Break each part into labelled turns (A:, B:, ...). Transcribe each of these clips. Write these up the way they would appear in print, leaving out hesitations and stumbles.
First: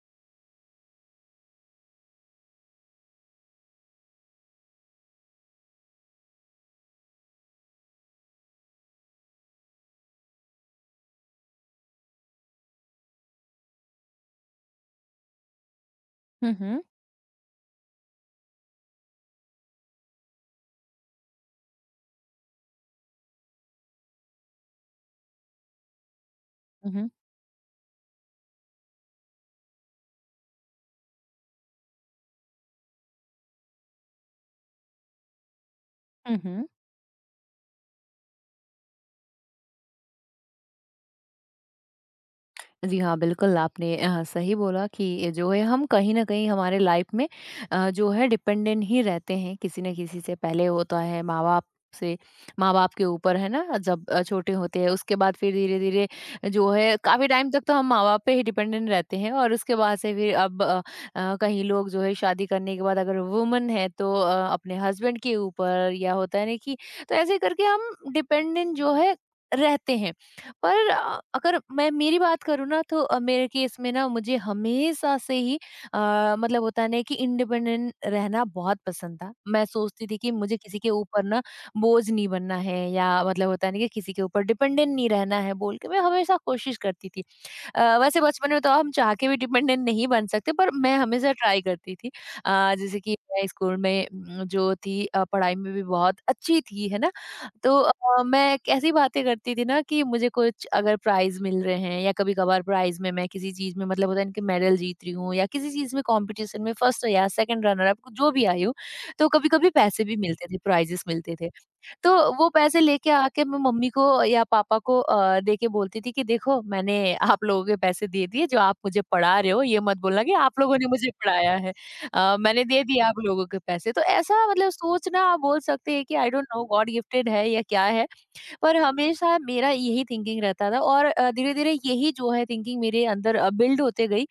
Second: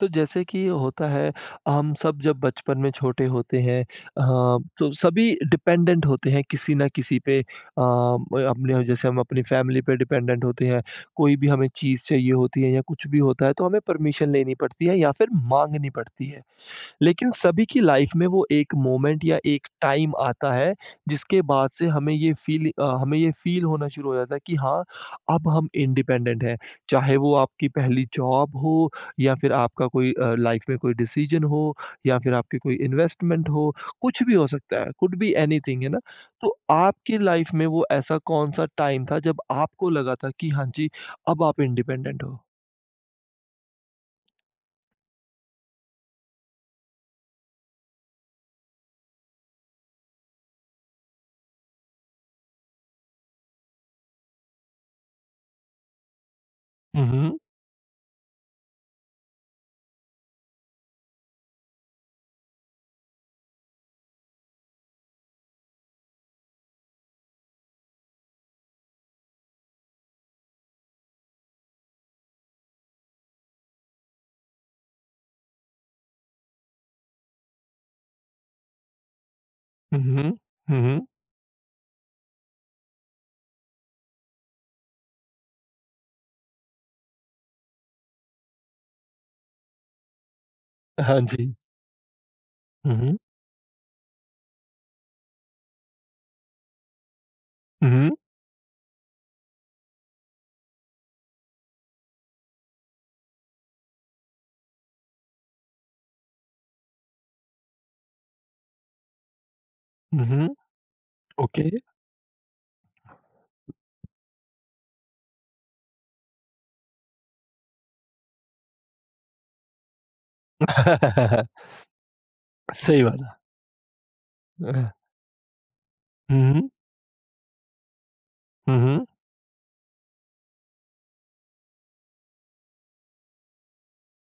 A: तो जैसे कि होता है, हम सब जब बचपन में छोटे होते हैं तो सभी डिपेंडेंट होते हैं किसी ना किसी पे। अपने जैसे हम अपनी फैमिली पे डिपेंडेंट होते हैं, कोई भी हमें चीज़ चाहिए होती है या कुछ भी होता है तो हमें परमिशन लेनी पड़ती है या फिर माँगनी पड़ती है।
B: हुँ, हुँ।
A: लेकिन सभी की लाइफ में वो एक मोमेंट या एक टाइम आता है जिसके बाद से हमें ये फील होना शुरू हो जाता है कि हाँ अब हम इंडिपेंडेंट हैं,
B: हुँ, हुँ।
A: चाहे वो आपकी पहली जॉब हो या फिर आपका कोई लाइफ में कोई डिसीजन हो या फिर आपकी कोई इन्वेस्टमेंट हो। कुछ भी हो सकता है, कुड बी एनीथिंग, है ना?
B: हुँ,
A: तो
B: हुँ।
A: आपकी लाइफ में वो ऐसा कौन सा टाइम था जब आपको लगा था कि हाँ जी अब आप इंडिपेंडेंट हो।
B: जी हाँ, बिल्कुल आपने सही बोला कि ये जो है हम कहीं न कहीं हमारे लाइफ़ में जो है डिपेंडेंट ही रहते हैं किसी न किसी से। पहले होता है माँ-बाप से माँ-बाप के ऊपर, है ना? जब छोटे होते हैं उसके बाद फिर धीरे-धीरे जो है काफ़ी
A: हम्म।
B: टाइम तक तो हम माँ-बाप पे ही डिपेंडेंट रहते हैं और उसके बाद से फिर अब कहीं लोग जो है शादी करने के बाद अगर वुमन है तो अपने हस्बैंड के ऊपर या होता है ना कि तो ऐसे करके हम डिपेंडेंट जो है रहते हैं। पर अगर मैं मेरी बात करूँ ना तो मेरे केस में ना मुझे हमेशा से ही मतलब होता है ना कि इंडिपेंडेंट रहना बहुत पसंद था। मैं सोचती थी
A: हम्म।
B: कि मुझे किसी के
A: हम्म।
B: ऊपर ना बोझ नहीं बनना है या मतलब होता है ना कि किसी के ऊपर डिपेंडेंट नहीं रहना है बोल के मैं हमेशा कोशिश करती थी। वैसे बचपन में तो हम चाह के भी डिपेंडेंट नहीं बन सकते पर मैं
A: हाँ
B: हमेशा
A: जी।
B: ट्राई करती थी। जैसे कि
A: हम्म।
B: मैं स्कूल में जो थी पढ़ाई में भी बहुत अच्छी थी, है ना? तो
A: हम्म।
B: मैं ऐसी बातें करती थी ना कि मुझे कुछ अगर प्राइज़ मिल रहे हैं या कभी-कभार प्राइज़ में मैं किसी चीज़ में मतलब होता है ना कि मेडल जीत रही हूँ या किसी चीज़ में कॉम्पिटिशन में फर्स्ट या सेकंड रनर अप जो भी आई हूँ, तो कभी-कभी पैसे भी
A: हुँ,
B: मिलते
A: हुँ।
B: थे, प्राइजेस मिलते थे।
A: ओके।
B: तो वो पैसे लेके आके मैं मम्मी को या पापा को देके बोलती थी कि देखो मैंने आप लोगों के पैसे दे दिए जो आप मुझे पढ़ा रहे हो ये मत बोलना कि आप लोगों ने मुझे पढ़ाया है। मैंने दे दिए
A: सही
B: आप
A: बात है।
B: लोगों के पैसे तो ऐसा मतलब
A: अ,
B: सोचना आप बोल सकते हैं कि I don't know
A: hmm,
B: God gifted है या क्या है। पर
A: हुँ, हुँ,
B: हमेशा मेरा यही थिंकिंग रहता था और धीरे धीरे यही जो है थिंकिंग मेरे अंदर बिल्ड होते गई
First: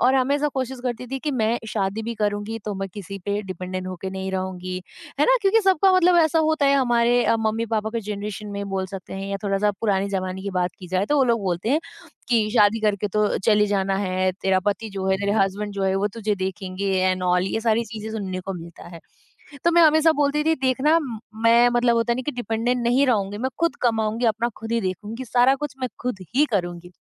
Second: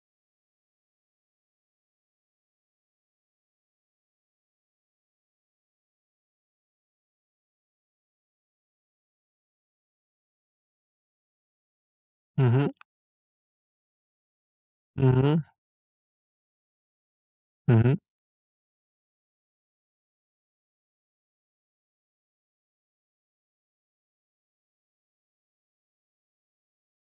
B: और हमेशा कोशिश करती थी कि मैं शादी भी करूंगी तो मैं किसी पे डिपेंडेंट होके नहीं रहूंगी, है ना? क्योंकि सबका मतलब ऐसा होता है हमारे मम्मी पापा के जनरेशन में बोल सकते हैं या थोड़ा सा पुराने जमाने की बात की जाए तो वो लोग बोलते हैं कि
A: हुँ, हुँ, हुँ,
B: शादी करके तो चले जाना है, तेरा पति जो
A: हुँ,
B: है तेरे
A: हुँ,
B: हस्बैंड जो है वो तुझे देखेंगे एंड ऑल, ये
A: हुँ,
B: सारी
A: हुँ।
B: चीजें सुनने को मिलता है। तो मैं हमेशा बोलती थी देखना मैं मतलब होता नहीं कि डिपेंडेंट नहीं रहूंगी, मैं खुद कमाऊंगी अपना खुद ही देखूंगी सारा कुछ मैं खुद ही करूंगी।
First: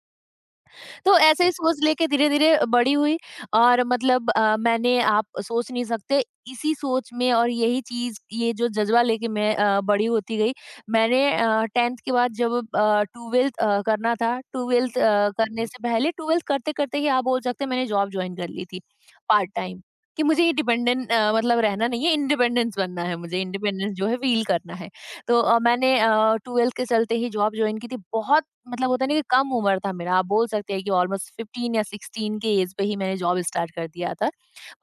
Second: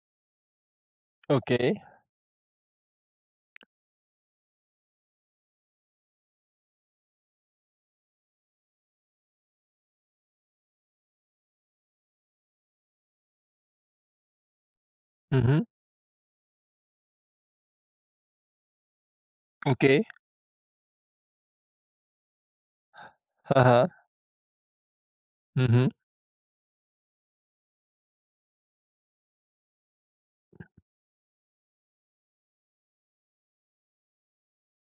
B: तो ऐसे ही
A: ओके।
B: सोच लेके धीरे-धीरे बड़ी हुई और मतलब मैंने आप सोच नहीं सकते इसी सोच में और यही चीज़ ये जो जज़्बा लेके मैं बड़ी होती गई। मैंने 10th के बाद जब 12th करना था, 12th
A: हुँ,
B: करने
A: हुँ।
B: से पहले 12th करते-करते ही आप बोल सकते हैं मैंने जॉब जॉइन कर ली थी, पार्ट टाइम।
A: ओके।
B: कि मुझे ये डिपेंडेंट मतलब रहना नहीं है, इंडिपेंडेंस बनना है मुझे,
A: हाँ,
B: इंडिपेंडेंस
A: हाँ।
B: जो है फ़ील करना है। तो
A: हुँ, हुँ,
B: मैंने 12th के चलते ही जॉब जॉइन की थी। बहुत मतलब होता नहीं कि कम उम्र था मेरा, आप बोल सकते हैं कि ऑलमोस्ट 15 या 16 के एज पे ही मैंने जॉब स्टार्ट कर दिया था,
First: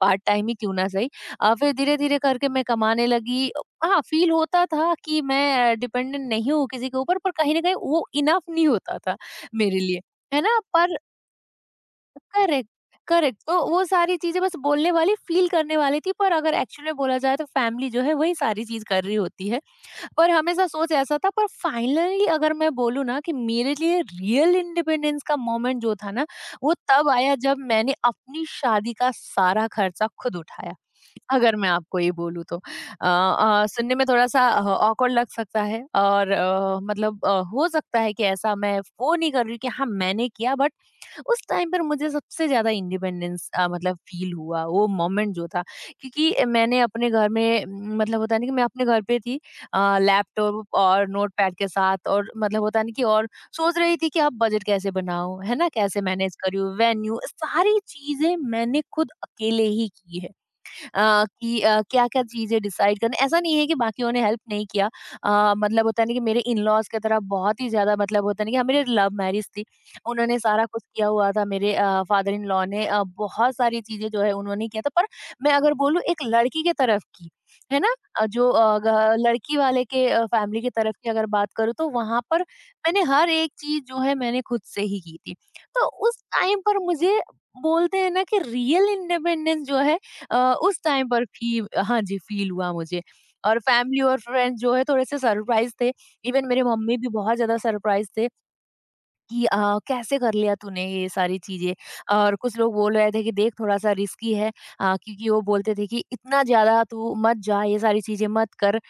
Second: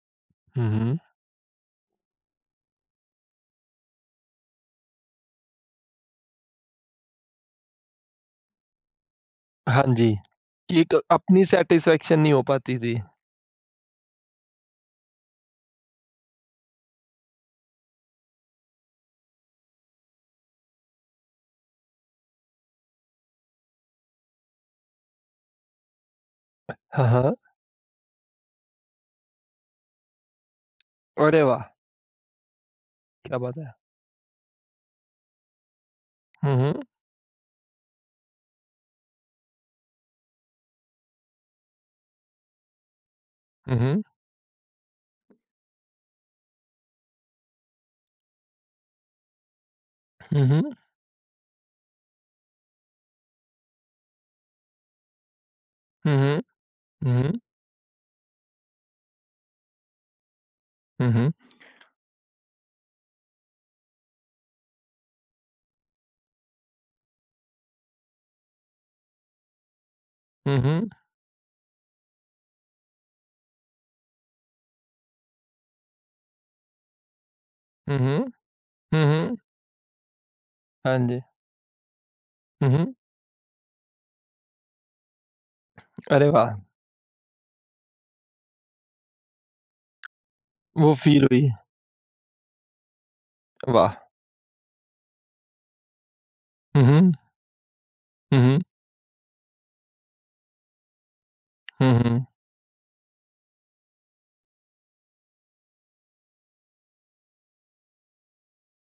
B: पार्ट टाइम ही
A: हुँ,
B: क्यों ना
A: हुँ।
B: सही। फिर धीरे-धीरे करके मैं कमाने लगी। हाँ, फील होता था कि मैं डिपेंडेंट नहीं हूँ किसी के ऊपर, पर कहीं न कहीं वो इनफ नहीं होता था मेरे
A: हाँ
B: लिए,
A: जी,
B: है ना?
A: कि एक
B: पर
A: अपनी सैटिस्फैक्शन नहीं हो
B: करेक्ट,
A: पाती थी।
B: करेक्ट, तो वो सारी चीज़ें बस बोलने वाली, फील करने वाली थी पर अगर एक्चुअल में बोला जाए तो फैमिली जो है वही सारी चीज़ कर रही होती है। और हमेशा सोच ऐसा था पर फाइनली अगर मैं बोलूँ ना कि मेरे लिए रियल इंडिपेंडेंस का मोमेंट जो था ना, वो
A: हाँ,
B: तब आया
A: हाँ।
B: जब मैंने अपनी शादी का सारा खर्चा खुद उठाया।
A: अरे
B: अगर
A: वाह!
B: मैं आपको ये बोलूँ तो
A: क्या बात है।
B: सुनने में थोड़ा-सा ऑकवर्ड लग सकता है और
A: हुँ, हुँ,
B: मतलब हो सकता है कि ऐसा मैं वो नहीं कर रही हूँ कि हाँ मैंने किया, बट उस टाइम पर मुझे सबसे ज़्यादा इंडिपेंडेंस मतलब
A: हुँ,
B: फील हुआ वो मोमेंट जो था, क्योंकि मैंने अपने घर में मतलब होता नहीं कि मैं अपने घर पे थी
A: हुँ,
B: लैपटॉप
A: हुँ,
B: और नोटपैड के साथ और मतलब होता नहीं कि और सोच रही थी कि अब बजट कैसे बनाऊं, है ना? कैसे
A: हुँ,
B: मैनेज
A: हुँ,
B: करूँ वेन्यू,
A: हुँ,
B: सारी चीजें मैंने खुद अकेले ही की है।
A: हुँ, हुँ, हुँ,
B: कि क्या-क्या चीज़ें डिसाइड करनी, ऐसा नहीं है कि बाकियों ने हेल्प नहीं किया। मतलब होता है ना कि मेरे इन-लॉज़ की तरह बहुत ही ज़्यादा, मतलब होता है ना कि हाँ, मेरी लव मैरिज थी। उन्होंने
A: हुँ,
B: सारा कुछ
A: हुँ,
B: किया हुआ था, मेरे फादर इन-लॉ ने बहुत सारी चीज़ें जो है उन्होंने किया था, पर मैं अगर बोलूँ एक लड़की की तरफ की, है ना?
A: हुँ,
B: जो
A: हुँ,
B: ग
A: हुँ।
B: लड़की वाले के फैमिली की तरफ
A: हाँ
B: की
A: जी।
B: अगर बात करूँ तो वहाँ पर
A: हुँ, हुँ।
B: मैंने हर एक चीज़ जो है मैंने खुद से ही की थी। तो उस
A: अरे वाह!
B: टाइम पर मुझे बोलते हैं ना कि रियल इंडिपेंडेंस जो है उस
A: वो
B: टाइम
A: फ़ील
B: पर
A: हुई।
B: फी हाँ जी, फील हुआ मुझे। और
A: वाह!
B: फैमिली और फ्रेंड्स जो है थोड़े से सरप्राइज़ थे। इवन मेरे
A: हुँ,
B: मम्मी भी
A: हुँ,
B: बहुत ज़्यादा सरप्राइज़ थे।
A: हुँ, हुँ,
B: कि कैसे कर लिया तूने ये सारी चीज़ें?
A: हुँ, हुँ,
B: और कुछ लोग बोल रहे थे कि देख थोड़ा-सा रिस्की है, क्योंकि वो बोलते थे कि इतना ज़्यादा तू मत जा, ये सारी चीज़ें मत कर।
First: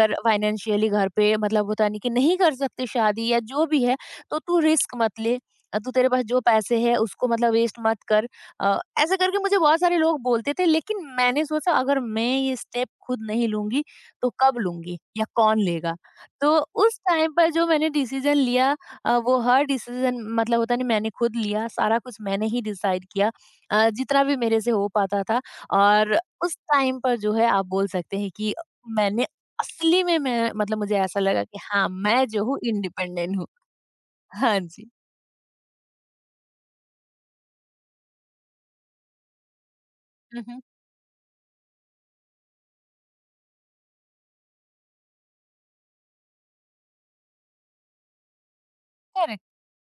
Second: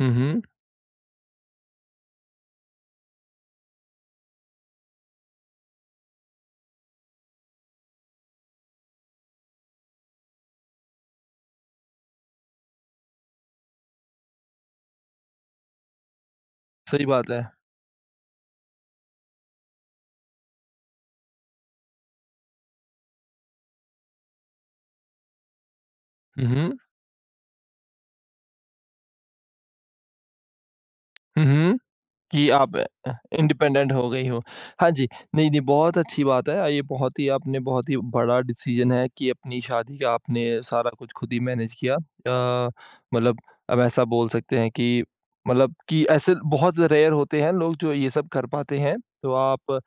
A: हुँ, हुँ।
B: फाइनेंशियली घर पे मतलब होता नहीं कि नहीं कर सकते शादी या जो भी है, तो तू रिस्क मत ले। तू तेरे पास जो पैसे हैं उसको मतलब वेस्ट मत कर। ऐसे करके मुझे बहुत सारे लोग बोलते थे, लेकिन मैंने सोचा अगर मैं ये स्टेप खुद नहीं लूँगी, तो कब लूँगी या कौन लेगा? तो उस
A: सही बात
B: टाइम
A: है।
B: पर जो मैंने डिसीज़न लिया वो हर डिसीज़न मतलब होता नहीं मैंने खुद लिया, सारा कुछ मैंने ही डिसाइड किया जितना भी मेरे से हो पाता था। और
A: हुँ,
B: उस
A: हुँ,
B: टाइम पर जो है आप बोल सकते हैं कि मैंने असली में मैं मतलब मुझे ऐसा लगा
A: हुँ,
B: कि
A: हुँ।
B: हाँ, मैं जो
A: कि
B: हूँ
A: आप
B: इंडिपेंडेंट हूँ।
A: इंडिपेंडेंट हो गई हो।
B: हाँ जी।
A: हाँ जी, नहीं, नहीं, बहुत अच्छी बात है। ये बहुत ही आपने बहुत ही बड़ा डिसीज़न है कि अपनी शादी का
B: हुँ,
A: आपने
B: हुँ।
A: सारा कुछ खुद ही मैनेज किया। मतलब अब ऐसा बोल सकते हैं कि मतलब कि ऐसे बहुत रेयर होते हैं लोग जो ये सब कर पाते हैं। तो
B: करेक्ट।
A: आप,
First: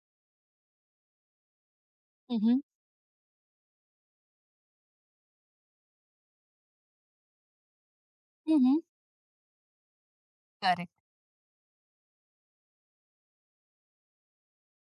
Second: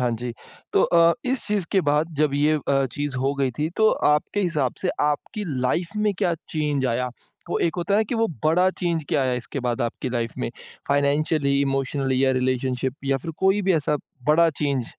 A: हाँ जी, तो इस चीज़ के बाद जब
B: हुँ,
A: ये
B: हुँ।
A: चीज़ हो गई थी तो आपके हिसाब से आपकी लाइफ़ में क्या चेंज आया? वो एक होता है ना कि वो
B: हुँ,
A: बड़ा
B: हुँ।
A: चेंज क्या आया इसके बाद आपकी लाइफ़ में?
B: करेक्ट।
A: फाइनेंशियली, इमोशनली या रिलेशनशिप या फिर कोई भी ऐसा बड़ा चेंज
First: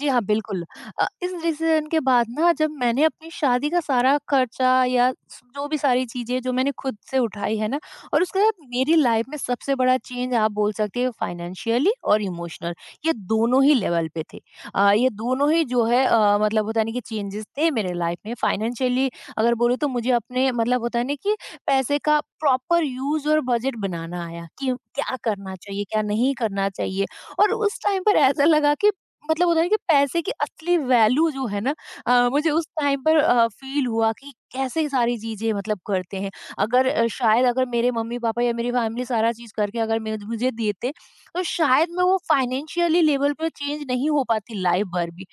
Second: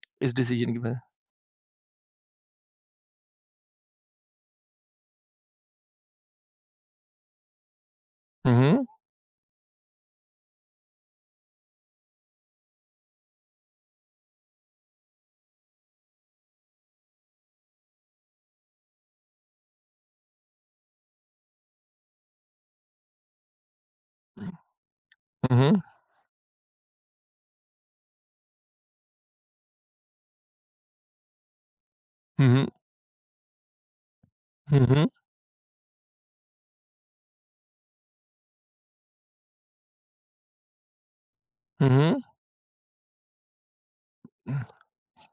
B: जी हाँ,
A: इस
B: बिल्कुल।
A: डिसीजन की वजह।
B: इस डिसीज़न के बाद ना, जब मैंने अपनी शादी का सारा खर्चा या जो भी सारी चीज़ें जो मैंने खुद से उठाई है ना और उसके
A: हुँ,
B: बाद
A: हुँ,
B: मेरी लाइफ़ में सबसे बड़ा चेंज आप बोल सकते हो फाइनेंशियली और इमोशनल, ये दोनों ही लेवल पे थे। ये दोनों ही जो है मतलब होता है ना कि चेंजेज़ थे मेरे लाइफ़ में। फाइनेंशियली अगर बोलूँ तो मुझे अपने मतलब होता है ना कि पैसे का प्रॉपर यूज़ और बजट बनाना आया कि क्या करना
A: हुँ,
B: चाहिए, क्या नहीं करना चाहिए। और उस टाइम पर ऐसा लगा कि मतलब होता है कि पैसे की असली वैल्यू जो है ना, मुझे उस
A: हुँ,
B: टाइम पर फ़ील हुआ कि
A: हुँ,
B: कैसे
A: हुँ,
B: सारी चीज़ें मतलब करते हैं। अगर शायद अगर मेरे मम्मी-पापा या मेरी फ़ैमिली सारा चीज़ करके अगर मे मुझे देते, तो शायद मैं
A: हुँ,
B: वो फ़ाइनेंशियली लेवल पे चेंज नहीं हो पाती लाइफ़ भर भी।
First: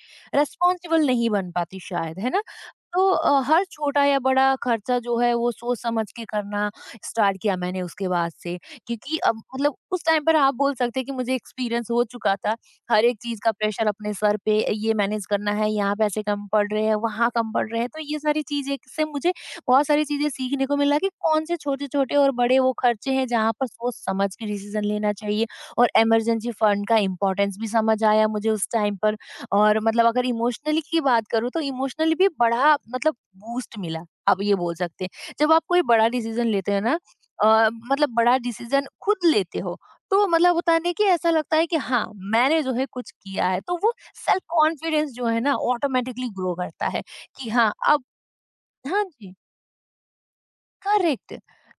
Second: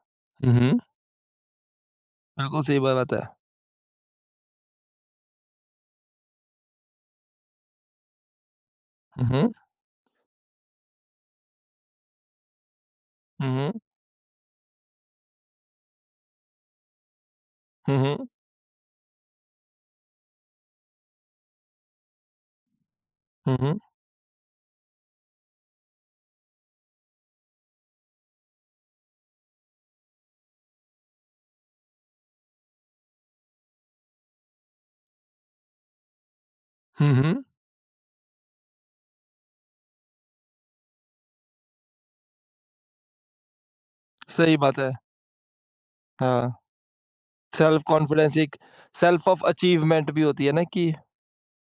A: हुँ, हुँ।
B: रिस्पॉन्सिबल नहीं बन पाती शायद, है ना?
A: बिल्कुल सही बात
B: तो
A: बात है।
B: हर छोटा या बड़ा खर्चा जो है वो सोच-समझ के करना स्टार्ट किया मैंने उसके बाद से। क्योंकि अब
A: हुँ,
B: मतलब उस टाइम पर आप बोल सकते हैं कि मुझे एक्सपीरियंस हो चुका था हर एक चीज़
A: हुँ,
B: का,
A: हुँ,
B: प्रेशर अपने सर पे ये मैनेज करना है, यहाँ पैसे कम पड़ रहे हैं, वहाँ कम पड़ रहे हैं।
A: हुँ,
B: तो ये
A: हुँ,
B: सारी चीज़ें से मुझे बहुत सारी चीज़ें सीखने को मिला कि कौन से छोटे-छोटे और बड़े वो खर्चे हैं जहाँ पर
A: हुँ,
B: सोच समझ के डिसीज़न लेना चाहिए, और इमरजेंसी फंड का इम्पोर्टेंस भी समझ आया मुझे उस टाइम पर। और मतलब अगर इमोशनली की बात करूँ तो इमोशनली भी बड़ा मतलब बूस्ट मिला, आप ये बोल सकते हैं। जब आप कोई बड़ा डिसीज़न लेते हो ना,
A: हुँ, हुँ।
B: मतलब बड़ा डिसीज़न खुद लेते हो तो मतलब होता है ना कि ऐसा लगता है कि हाँ, मैंने जो है कुछ किया है, तो वो सेल्फ
A: सही बात है।
B: कॉन्फिडेंस जो है ना ऑटोमेटिकली
A: हाँ,
B: ग्रो करता है कि हाँ
A: सेल्फ
B: अब।
A: कॉन्फिडेंस एक
B: हाँ
A: सेल्फ
B: जी।
A: ऑफ अचीवमेंट भी होती है ना कि
B: करेक्ट।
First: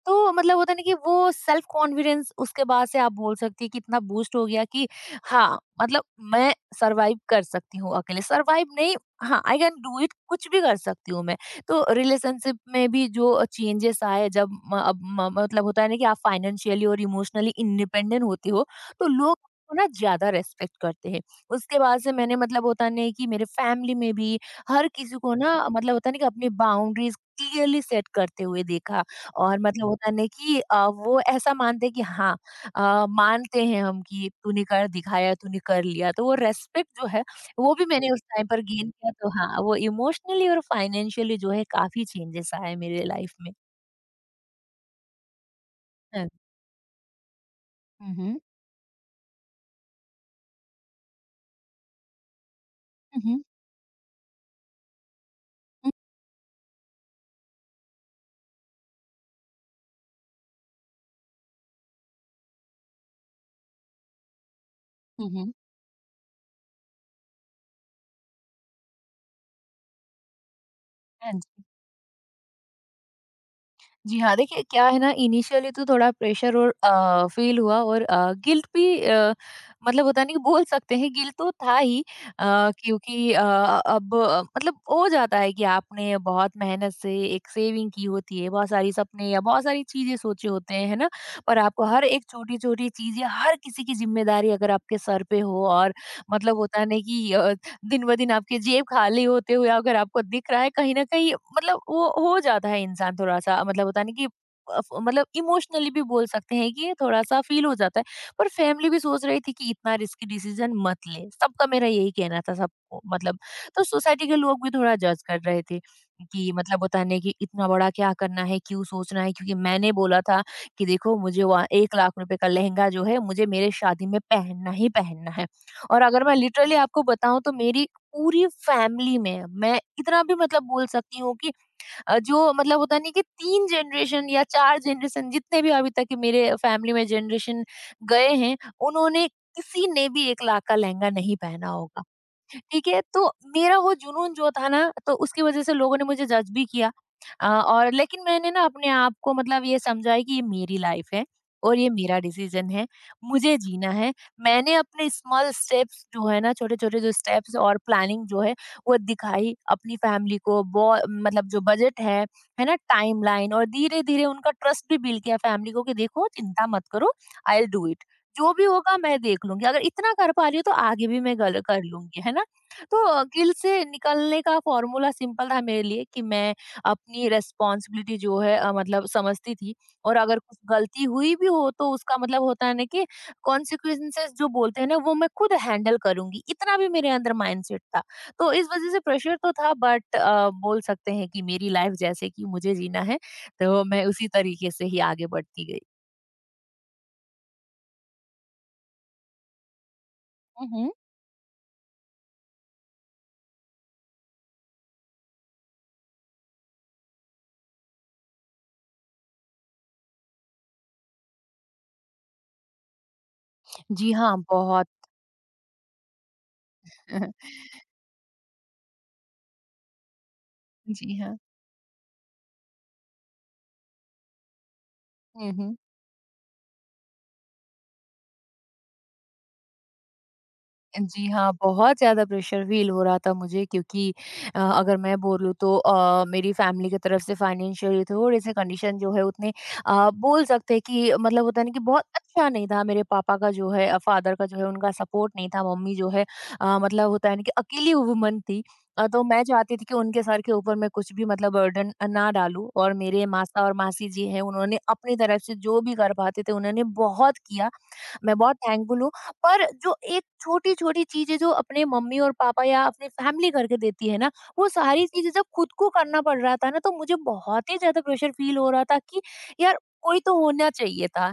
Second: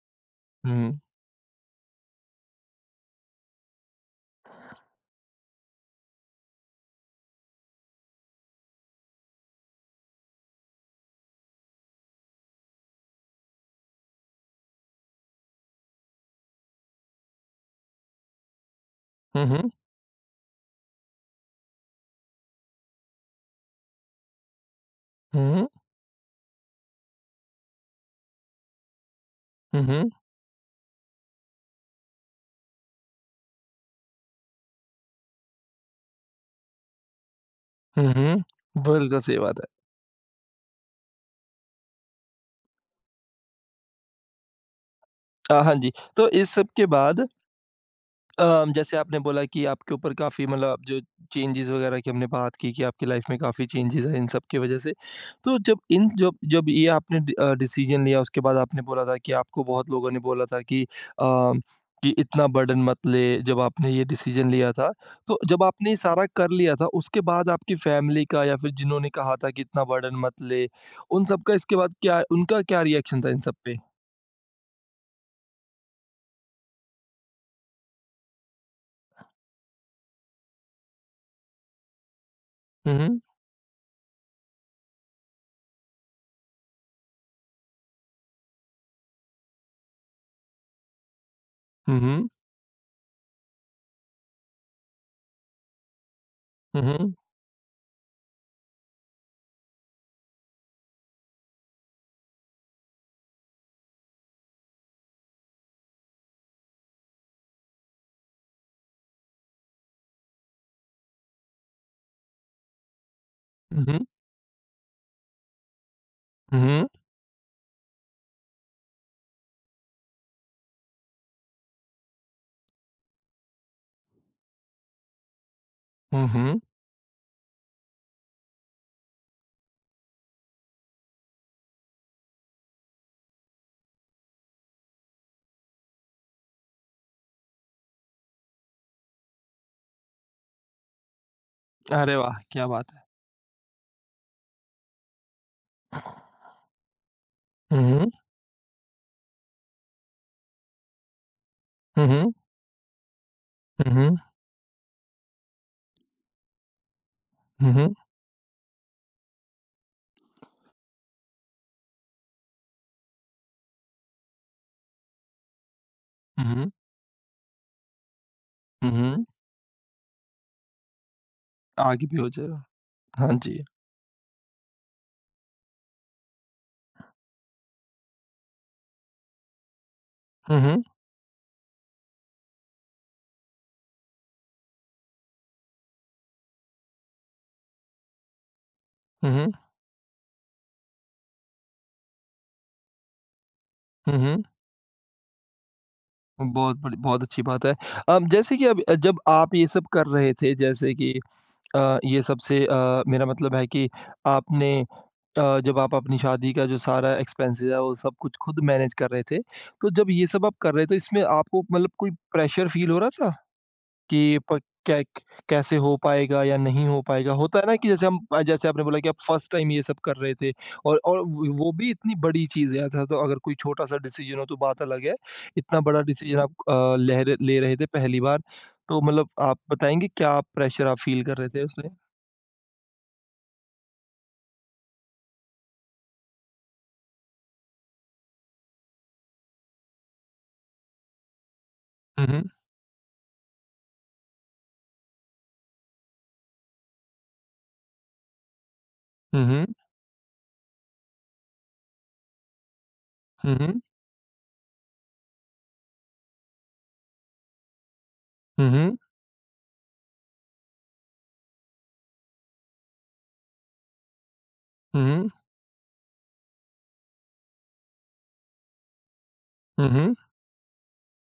B: तो मतलब होता नहीं कि
A: हुँ,
B: वो सेल्फ कॉन्फिडेंस उसके बाद से आप बोल सकती है कि इतना बूस्ट हो गया कि हाँ, मतलब मैं सरवाइव कर सकती हूँ, अकेले सरवाइव नहीं, हाँ आई कैन डू इट, कुछ भी कर सकती हूँ मैं। तो रिलेशनशिप में भी जो चेंजेस आए, जब मतलब होता है ना कि आप फाइनेंशियली और इमोशनली इंडिपेंडेंट होते हो तो लोग
A: हुँ, हुँ,
B: आपको ना ज्यादा रेस्पेक्ट करते हैं। उसके बाद से मैंने मतलब होता नहीं कि मेरे फैमिली में भी हर किसी को ना
A: हुँ, हुँ,
B: मतलब होता नहीं कि अपनी बाउंड्रीज क्लियरली सेट करते हुए देखा। और मतलब जी।
A: हुँ,
B: होता नहीं कि वो ऐसा मानते हैं कि हाँ मानते हैं हम कि तूने कर दिखाया, तूने कर लिया। तो वो रेस्पेक्ट जो है, वो भी मैंने
A: हुँ,
B: उस
A: हुँ।
B: टाइम पर गेन किया।
A: बिल्कुल
B: तो
A: सही
B: हाँ,
A: बात है।
B: वो इमोशनली और फाइनेंशियली जो है काफ़ी चेंजेस आए मेरे लाइफ में।
A: हाँ जी,
B: हाँ।
A: तो इस सब के बाद,
B: हुँ, हुँ।
A: अम, जैसे आपने बोला कि आपके ऊपर काफ़ी मतलब आप जो चेंजेस वगैरह की हमने बात की कि आपकी
B: हुँ,
A: लाइफ में
B: हुँ।
A: काफ़ी चेंजेस आए इन सब की वजह से। तो जब
B: हुँ,
A: इन जब जब ये आपने डिसीज़न लिया उसके बाद आपने बोला था कि आपको बहुत लोगों ने बोला था कि, अम, कि इतना बर्डन मत ले जब आपने ये डिसीज़न लिया था।
B: हुँ,
A: तो
B: हुँ।
A: जब आपने ये सारा कर लिया था उसके बाद आपकी फैमिली का या फिर जिन्होंने कहा था कि इतना बर्डन मत ले, उन
B: हाँ
A: सब का
B: जी।
A: इसके बाद क्या उनका क्या रिएक्शन था इन सब पे?
B: जी हाँ, देखिए क्या है ना। इनिशियली तो थोड़ा प्रेशर और फ़ील हुआ और गिल्ट भी मतलब होता नहीं, बोल सकते हैं गिल्ट तो था ही।
A: हुँ, हुँ।
B: क्योंकि अब मतलब हो जाता है कि आपने बहुत मेहनत से एक सेविंग की होती है, बहुत सारी सपने या बहुत सारी चीज़ें सोचे होते हैं, है ना? और आपको
A: हुँ,
B: हर एक
A: हुँ।
B: छोटी-छोटी चीज़ या हर किसी की ज़िम्मेदारी अगर आपके सर पे हो और मतलब होता
A: हुँ,
B: है ना
A: हुँ।
B: कि दिन ब दिन आपकी जेब खाली होते हुए अगर आपको दिख रहा है कहीं न कहीं, मतलब वो हो जाता है इंसान थोड़ा-सा मतलब होता है ना कि अ, फ मतलब इमोशनली भी बोल सकते हैं कि थोड़ा-सा फ़ील हो जाता है। पर फैमिली भी सोच रही थी कि इतना रिस्की डिसीज़न मत ले। सबका मेरा यही कहना था सबको मतलब। तो
A: हुँ, हुँ।
B: सोसाइटी के लोग भी थोड़ा जज कर रहे थे कि
A: हुँ,
B: मतलब
A: हुँ।
B: होता है ना कि इतना बड़ा क्या करना है, क्यों सोचना है? क्योंकि मैंने बोला था कि देखो मुझे वहाँ ₹1,00,000 का लहंगा जो है मुझे मेरे शादी में पहनना ही पहनना है। और अगर
A: हुँ,
B: मैं
A: हुँ।
B: लिटरली आपको बताऊं तो मेरी पूरी फैमिली में मैं इतना भी मतलब बोल सकती हूँ कि जो मतलब होता नहीं कि तीन जनरेशन या चार जनरेशन जितने भी अभी तक के मेरे फैमिली में जनरेशन गए हैं, उन्होंने किसी ने भी एक लाख का लहंगा नहीं पहना होगा।
A: अरे वाह! क्या
B: ठीक
A: बात
B: है,
A: है।
B: तो मेरा वो जुनून जो था ना तो उसकी वज़ह से लोगों ने मुझे जज भी किया।
A: हुँ,
B: और
A: हुँ।
B: लेकिन मैंने ना अपने आप को मतलब ये समझा है कि ये मेरी लाइफ़ है और ये
A: हुँ,
B: मेरा
A: हुँ।
B: डिसीज़न है, मुझे जीना
A: हुँ,
B: है।
A: हुँ।
B: मैंने अपने स्मॉल स्टेप्स जो है ना छोटे-छोटे जो स्टेप्स
A: हुँ,
B: और
A: हुँ।
B: प्लानिंग जो है वो दिखाई अपनी फैमिली को बो मतलब जो बजट है ना? टाइमलाइन और धीरे-धीरे उनका ट्रस्ट भी बिल्ड किया फैमिली को कि देखो
A: हुँ,
B: चिंता
A: हुँ।
B: मत करो, आई विल डू इट। जो भी
A: हुँ,
B: होगा मैं
A: हुँ।
B: देख लूँगी। अगर इतना कर पा रही हूँ तो आगे भी मैं गल कर
A: आगे भी
B: लूँगी,
A: हो
B: है ना?
A: जाएगा।
B: तो
A: हाँ
B: गिल्ट
A: जी।
B: से निकलने का फॉर्मूला सिंपल था मेरे लिए कि मैं अपनी रिस्पॉन्सिबिलिटी जो है मतलब समझती थी। और अगर कुछ
A: हुँ, हुँ।
B: गलती हुई भी हो तो उसका मतलब होता है ना कि कॉन्सिक्वेंसेस जो बोलते हैं ना वो मैं खुद हैंडल करूंगी, इतना भी मेरे अंदर माइंडसेट था। तो इस वजह से
A: हुँ,
B: प्रेशर तो
A: हुँ।
B: था, बट बोल सकते हैं कि मेरी लाइफ जैसे कि मुझे जीना है तो मैं
A: हुँ,
B: उसी
A: हुँ।
B: तरीके से ही आगे बढ़ती गई।
A: बहुत बड़ी बहुत अच्छी बात है। जैसे कि अब जब आप ये सब कर रहे थे,
B: हम्म।
A: जैसे कि ये सब से, मेरा मतलब है कि आपने, जब आप अपनी शादी का जो सारा एक्सपेंसेस है वो सब कुछ खुद मैनेज कर रहे थे, तो जब ये सब आप कर रहे थे तो इसमें आपको मतलब कोई प्रेशर फ़ील हो रहा था?
B: जी हाँ,
A: कि प
B: बहुत।
A: कै कैसे हो पाएगा या नहीं हो पाएगा? होता है ना कि जैसे हम जैसे आपने बोला कि आप फर्स्ट टाइम ये सब कर रहे थे,
B: जी
A: और
B: हाँ।
A: व वो भी इतनी बड़ी चीज़ है, ऐसा तो अगर कोई छोटा-सा डिसीज़न हो तो बात अलग है।
B: हम्म।
A: इतना बड़ा डिसीज़न आप ले रहे थे पहली बार, तो मतलब आप बताएँगे क्या प्रेशर आप फ़ील
B: जी
A: कर रहे
B: हाँ,
A: थे उसमें?
B: बहुत ज़्यादा प्रेशर फ़ील हो रहा था मुझे क्योंकि अगर मैं बोलूँ तो मेरी फ़ैमिली की तरफ से फाइनेंशियली थोड़े-से कंडीशन जो है उतने बोल सकते हैं कि मतलब होता है ना कि बहुत
A: हुँ, हुँ।
B: अच्छा नहीं था। मेरे पापा का जो है फ़ादर का जो है उनका सपोर्ट नहीं था। मम्मी जो है मतलब होता है ना कि अकेली वुमन थी। तो मैं
A: हुँ, हुँ।
B: चाहती थी कि उनके सर के ऊपर मैं कुछ भी मतलब बर्डन ना डालूँ, और मेरे मासा और मासी जी हैं उन्होंने अपनी तरफ से जो भी कर पाते थे उन्होंने बहुत किया। मैं बहुत
A: हुँ, हुँ।
B: थैंकफुल हूँ। पर जो एक छोटी-छोटी चीज़ें जो अपने मम्मी और पापा या अपनी फैमिली करके देती है ना, वो
A: हुँ,
B: सारी
A: हुँ।
B: चीज़ें जब खुद को करना पड़ रहा था ना, तो मुझे बहुत ही ज़्यादा प्रेशर फ़ील हो रहा था कि यार
A: हुँ, हुँ। हुँ, हुँ।
B: कोई तो होना चाहिए था।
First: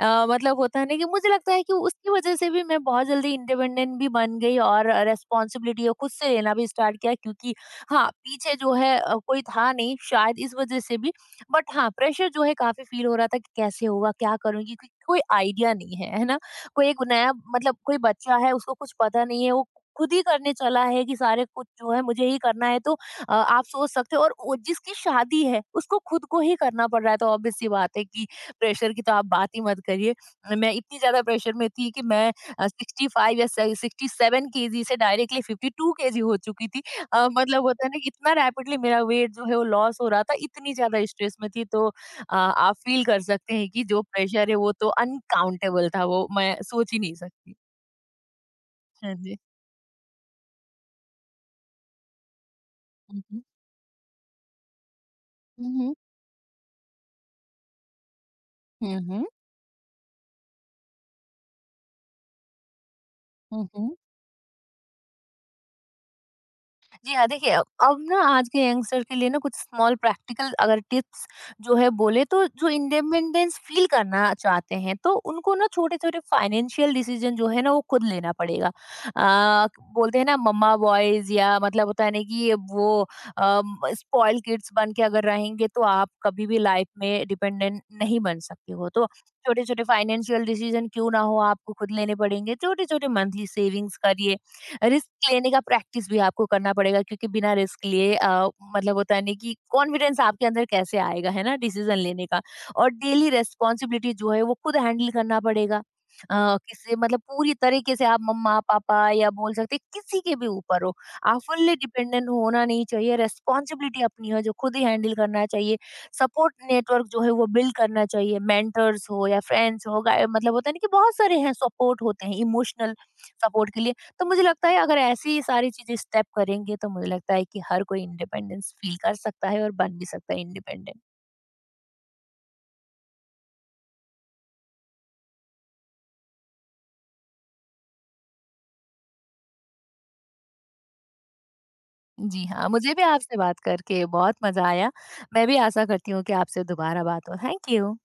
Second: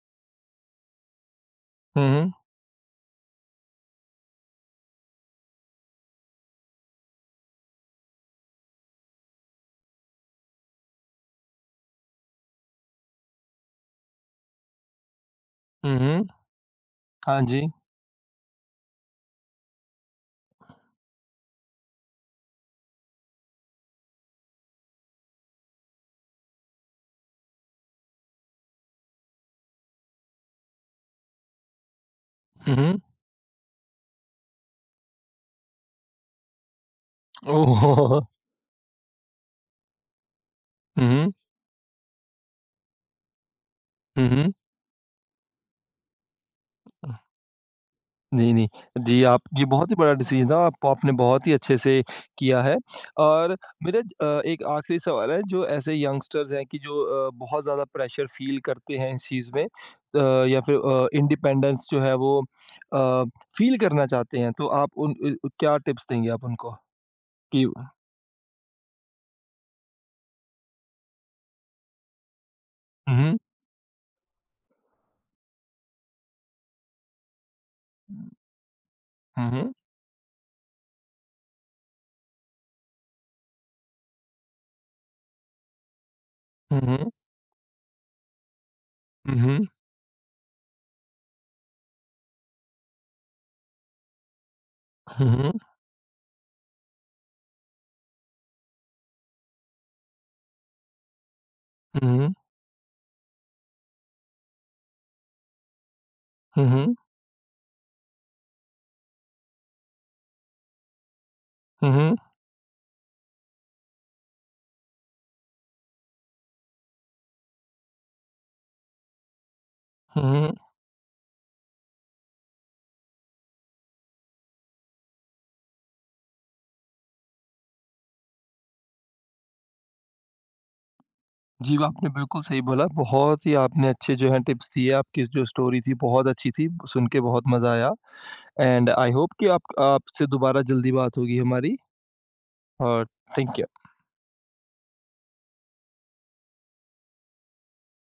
B: मतलब होता है ना कि मुझे लगता है कि
A: हुँ,
B: उसकी
A: हुँ।
B: वज़ह से भी मैं बहुत जल्दी इंडिपेंडेंट भी बन गई और रिस्पॉन्सिबिलिटी खुद से लेना भी स्टार्ट किया क्योंकि हाँ, पीछे जो है कोई था नहीं शायद इस वज़ह से भी। बट हाँ, प्रेशर जो है काफ़ी फ़ील हो रहा था कि कैसे होगा, क्या करूँगी क्योंकि कोई आइडिया नहीं
A: हुँ,
B: है, है
A: हुँ।
B: ना? कोई एक नया
A: हाँ जी।
B: मतलब कोई बच्चा है उसको कुछ पता नहीं है, वो खुद ही करने चला है कि सारे कुछ जो है मुझे ही करना है तो आप सोच सकते हो, और वो जिसकी शादी है उसको खुद को ही करना पड़ रहा है तो ऑब्वियस सी बात है कि प्रेशर की तो आप बात ही मत करिए। मैं इतनी ज़्यादा प्रेशर में थी कि मैं
A: हुँ, हुँ।
B: 65 या स 67 केजी से डायरेक्टली 52 केजी हो चुकी थी। मतलब होता है ना कि
A: ओह!
B: इतना रैपिडली मेरा वेट जो है वो लॉस हो रहा था, इतनी ज़्यादा
A: हुँ, हुँ।
B: स्ट्रेस में थी तो आप फील कर सकते हैं कि जो
A: हुँ,
B: प्रेशर
A: हुँ।
B: है वो तो अनकाउंटेबल था, वो मैं सोच ही नहीं सकती।
A: नहीं, नहीं।
B: हाँ
A: जी,
B: जी।
A: आप ये बहुत ही बड़ा डिसीज़न था, आप आपने बहुत ही अच्छे से किया है
B: हुँ, हुँ।
A: और एक आखिरी सवाल है, जो
B: हुँ, हुँ।
A: ऐसे यंगस्टर्स हैं कि जो बहुत ज़्यादा प्रेशर फ़ील
B: हुँ,
A: करते हैं
B: हुँ।
A: इस चीज़ में या फिर इंडिपेंडेंस जो है वो अ,
B: हुँ,
A: फ़ील
B: हुँ।
A: करना चाहते हैं, तो आप उन, क्या टिप्स देंगे आप उनको?
B: जी हाँ, देखिए
A: कि
B: अब ना आज के यंगस्टर के लिए ना कुछ स्मॉल प्रैक्टिकल अगर टिप्स जो है बोले तो, जो
A: हुँ,
B: इंडिपेंडेंस फील करना चाहते हैं तो उनको ना छोटे-छोटे फाइनेंशियल डिसीजन जो है ना वो खुद लेना पड़ेगा।
A: हुँ, हुँ,
B: अ,
A: हुँ,
B: बोलते हैं ना मम्मा बॉयज या मतलब होता है ना कि ये वो स्पॉइल किड्स बन के अगर रहेंगे तो आप कभी भी
A: हुँ,
B: लाइफ
A: हुँ,
B: में डिपेंडेंट नहीं बन सकते हो। तो
A: हुँ,
B: छोटे-छोटे फाइनेंशियल डिसीजन क्यों ना हो आपको खुद लेने पड़ेंगे। छोटे-छोटे मंथली सेविंग्स करिए। रिस्क लेने
A: हुँ,
B: का प्रैक्टिस भी आपको करना पड़ेगा क्योंकि बिना रिस्क लिए मतलब होता है नहीं कि कॉन्फिडेंस आपके अंदर कैसे आएगा, है ना डिसीजन
A: हुँ,
B: लेने
A: हुँ,
B: का। और डेली रेस्पॉन्सिबिलिटी जो है वो खुद हैंडल करना पड़ेगा।
A: हुँ, हुँ,
B: किसी मतलब पूरी तरीके से आप मम्मा पापा या बोल सकते हैं, किसी के भी ऊपर हो, आप फुल्ली
A: हुँ,
B: डिपेंडेंट होना नहीं चाहिए। रेस्पॉन्सिबिलिटी अपनी है जो खुद ही हैंडल करना चाहिए। सपोर्ट नेटवर्क जो है वो बिल्ड करना चाहिए, मेंटर्स हो या फ्रेंड्स हो
A: हुँ,
B: गाइ-
A: हुँ।
B: मतलब होता है ना कि बहुत सारे हैं सपोर्ट होते हैं इमोशनल सपोर्ट के लिए। तो मुझे लगता है अगर ऐसी सारी चीजें स्टेप करेंगे तो मुझे लगता है कि हर कोई इंडिपेंडेंस फील कर सकता है और बन भी सकता है इंडिपेंडेंट।
A: जी, आपने बिल्कुल सही बोला। बहुत ही आपने अच्छे जो हैं टिप्स दिए, आपकी जो स्टोरी थी बहुत अच्छी थी, सुन के बहुत मज़ा आया, एंड आई होप कि आप आपसे दोबारा जल्दी बात होगी हमारी,
B: जी हाँ, मुझे भी
A: और
B: आपसे बात
A: थैंक यू।
B: करके बहुत मजा आया। मैं भी आशा करती हूँ कि आपसे दोबारा बात हो। Thank you.